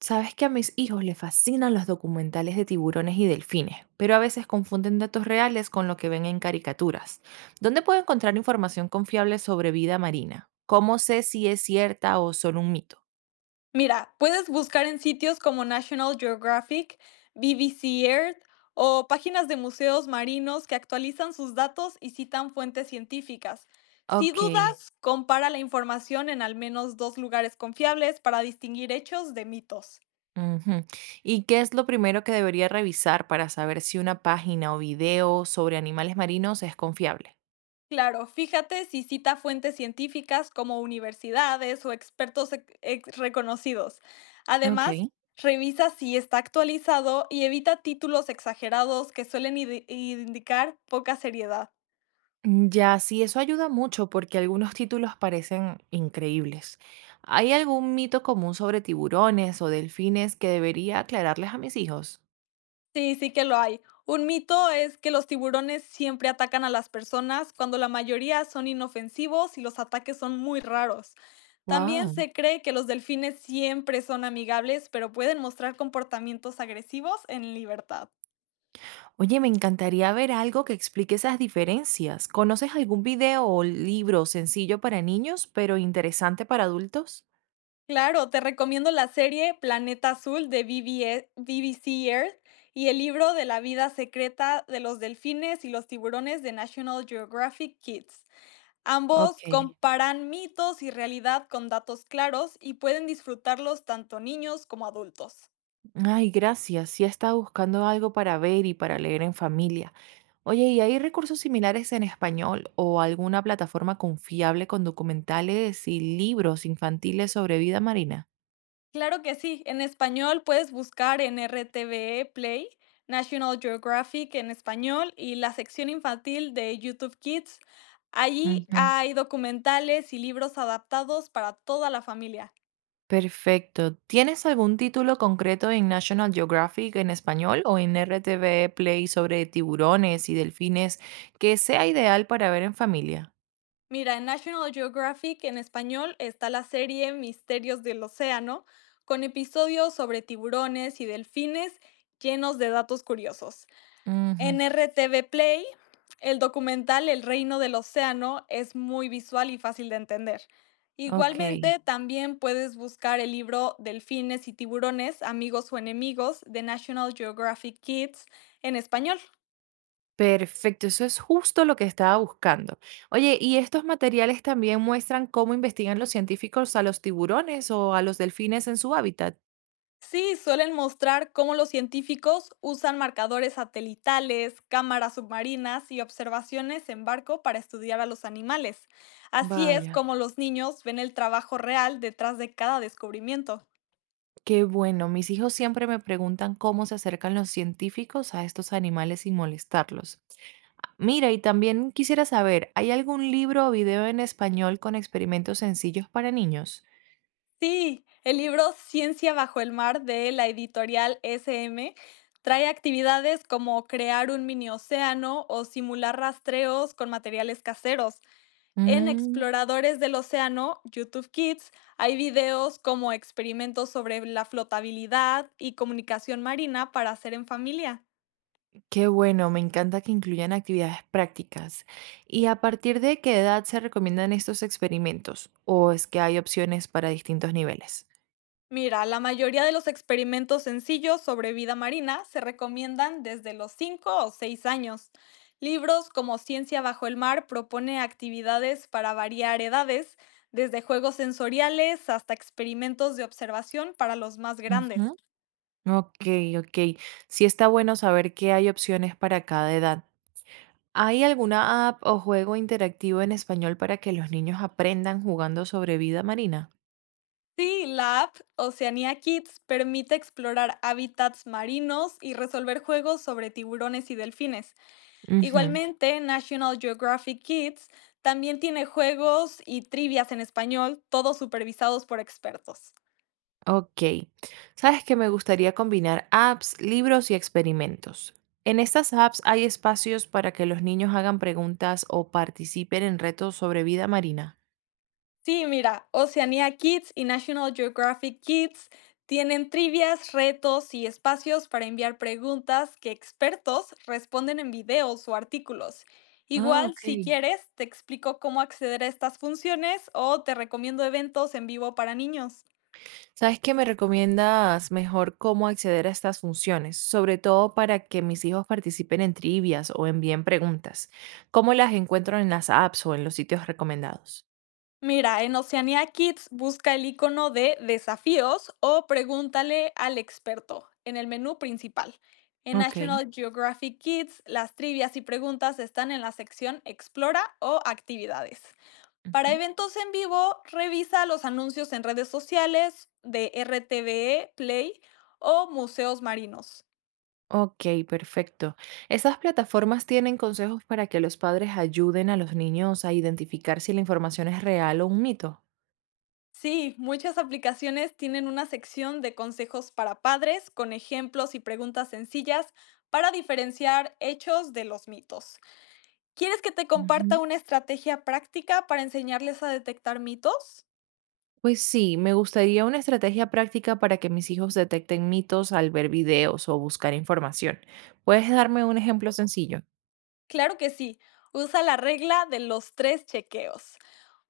Sabes que a mis hijos les fascinan los documentales de tiburones y delfines, pero a veces confunden datos reales con lo que ven en caricaturas. ¿Dónde puedo encontrar información confiable sobre vida marina? ¿Cómo sé si es cierta o solo un mito? Mira, puedes buscar en sitios como National Geographic, BBC Earth o páginas de museos marinos que actualizan sus datos y citan fuentes científicas. Si Ok. dudas, compara la información en al menos dos lugares confiables para distinguir hechos de mitos. Ujú. ¿Y qué es lo primero que debería revisar para saber si una página o video sobre animales marinos es confiable? Claro, fíjate si cita fuentes científicas como universidades o expertos reconocidos. Además, Ok. revisa si está actualizado y evita títulos exagerados que suelen indicar poca seriedad. Ya, sí, eso ayuda mucho porque algunos títulos parecen increíbles. ¿Hay algún mito común sobre tiburones o delfines que debería aclararles a mis hijos? Sí, sí que lo hay. Un mito es que los tiburones siempre atacan a las personas cuando la mayoría son inofensivos y los ataques son muy raros. También Wow. se cree que los delfines siempre son amigables, pero pueden mostrar comportamientos agresivos en libertad. Oye, me encantaría ver algo que explique esas diferencias. ¿Conoces algún video o libro sencillo para niños, pero interesante para adultos? Claro, te recomiendo la serie Planeta Azul de BBE BBC Earth y el libro de la vida secreta de los delfines y los tiburones de National Geographic Kids. Ambos Ok. comparan mitos y realidad con datos claros y pueden disfrutarlos tanto niños como adultos. Ay, gracias. Sí estaba buscando algo para ver y para leer en familia. Oye, ¿y hay recursos similares en español o alguna plataforma confiable con documentales y libros infantiles sobre vida marina? Claro que sí, en español puedes buscar en RTVE Play, National Geographic en español y la sección infantil de YouTube Kids. Allí Ujú. hay documentales y libros adaptados para toda la familia. Perfecto. ¿Tienes algún título concreto en National Geographic en español o en RTV Play sobre tiburones y delfines que sea ideal para ver en familia? Mira, en National Geographic en español está la serie Misterios del Océano, con episodios sobre tiburones y delfines llenos de datos curiosos. Ujú. En RTV Play, el documental El Reino del Océano es muy visual y fácil de entender. Ok. Ok. Igualmente, también puedes buscar el libro Delfines y tiburones, amigos o enemigos de National Geographic Kids en español. Perfecto, eso es justo lo que estaba buscando. Oye, ¿y estos materiales también muestran cómo investigan los científicos a los tiburones o a los delfines en su hábitat? Sí, suelen mostrar cómo los científicos usan marcadores satelitales, cámaras submarinas y observaciones en barco para estudiar a los animales. Así es Vaya, como los niños ven el trabajo real detrás de cada descubrimiento. qué bueno. Mis hijos siempre me preguntan cómo se acercan los científicos a estos animales sin molestarlos. Ah, mira, y también quisiera saber, ¿hay algún libro o video en español con experimentos sencillos para niños? Sí, el libro Ciencia bajo el mar de la editorial SM trae actividades como crear un mini océano o simular rastreos con materiales caseros. En Exploradores del Océano, YouTube Kids, hay videos como experimentos sobre la flotabilidad y comunicación marina para hacer en familia. Qué bueno, me encanta que incluyan actividades prácticas. ¿Y a partir de qué edad se recomiendan estos experimentos? ¿O es que hay opciones para distintos niveles? Mira, la mayoría de los experimentos sencillos sobre vida marina se recomiendan desde los 5 o 6 años. Libros como Ciencia bajo el mar propone actividades para variar edades, desde juegos sensoriales hasta experimentos de observación para los más grandes. Ujú. Ok, ok. Sí está bueno saber que hay opciones para cada edad. ¿Hay alguna app o juego interactivo en español para que los niños aprendan jugando sobre vida marina? Sí, la app Oceanía Kids permite explorar hábitats marinos y resolver juegos sobre tiburones y delfines. Ujú. Igualmente, National Geographic Kids también tiene juegos y trivias en español, todos supervisados por expertos. Ok. Sabes que me gustaría combinar apps, libros y experimentos. En estas apps hay espacios para que los niños hagan preguntas o participen en retos sobre vida marina. Sí, mira, Oceanía Kids y National Geographic Kids tienen trivias, retos y espacios para enviar preguntas que expertos responden en videos o artículos. Ah, Igual, ok. si quieres, te explico cómo acceder a estas funciones o te recomiendo eventos en vivo para niños. ¿Sabes qué me recomiendas mejor cómo acceder a estas funciones? Sobre todo para que mis hijos participen en trivias o envíen preguntas. ¿Cómo las encuentro en las apps o en los sitios recomendados? Mira, en Oceanía Kids busca el icono de desafíos o pregúntale al experto en el menú principal. En Ok. National Geographic Kids, las trivias y preguntas están en la sección Explora o Actividades. Para eventos en vivo, revisa los anuncios en redes sociales de RTVE, Play o Museos Marinos. Ok, perfecto. ¿Esas plataformas tienen consejos para que los padres ayuden a los niños a identificar si la información es real o un mito? Sí, muchas aplicaciones tienen una sección de consejos para padres con ejemplos y preguntas sencillas para diferenciar hechos de los mitos. ¿Quieres que te comparta Ujú. una estrategia práctica para enseñarles a detectar mitos? Pues sí, me gustaría una estrategia práctica para que mis hijos detecten mitos al ver videos o buscar información. ¿Puedes darme un ejemplo sencillo? Claro que sí. Usa la regla de los tres chequeos.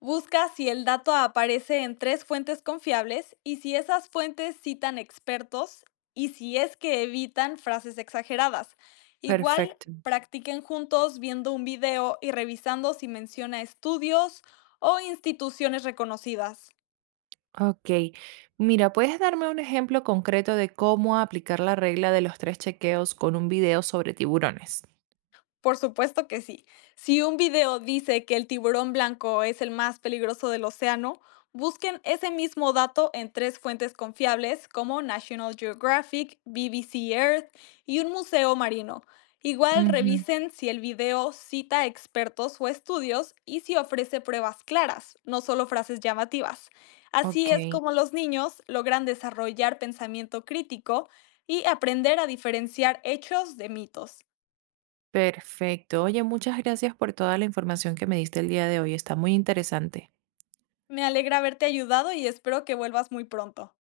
Busca si el dato aparece en tres fuentes confiables y si esas fuentes citan expertos y si es que evitan frases exageradas. Igual, Perfecto. practiquen juntos viendo un video y revisando si menciona estudios o instituciones reconocidas. Ok. Mira, ¿puedes darme un ejemplo concreto de cómo aplicar la regla de los tres chequeos con un video sobre tiburones? Por supuesto que sí. Si un video dice que el tiburón blanco es el más peligroso del océano, busquen ese mismo dato en tres fuentes confiables como National Geographic, BBC Earth y un museo marino. Igual Ujú. revisen si el video cita expertos o estudios y si ofrece pruebas claras, no solo frases llamativas. Así es Ok. como los niños logran desarrollar pensamiento crítico y aprender a diferenciar hechos de mitos. Perfecto. Oye, muchas gracias por toda la información que me diste el día de hoy. Está muy interesante. Me alegra haberte ayudado y espero que vuelvas muy pronto.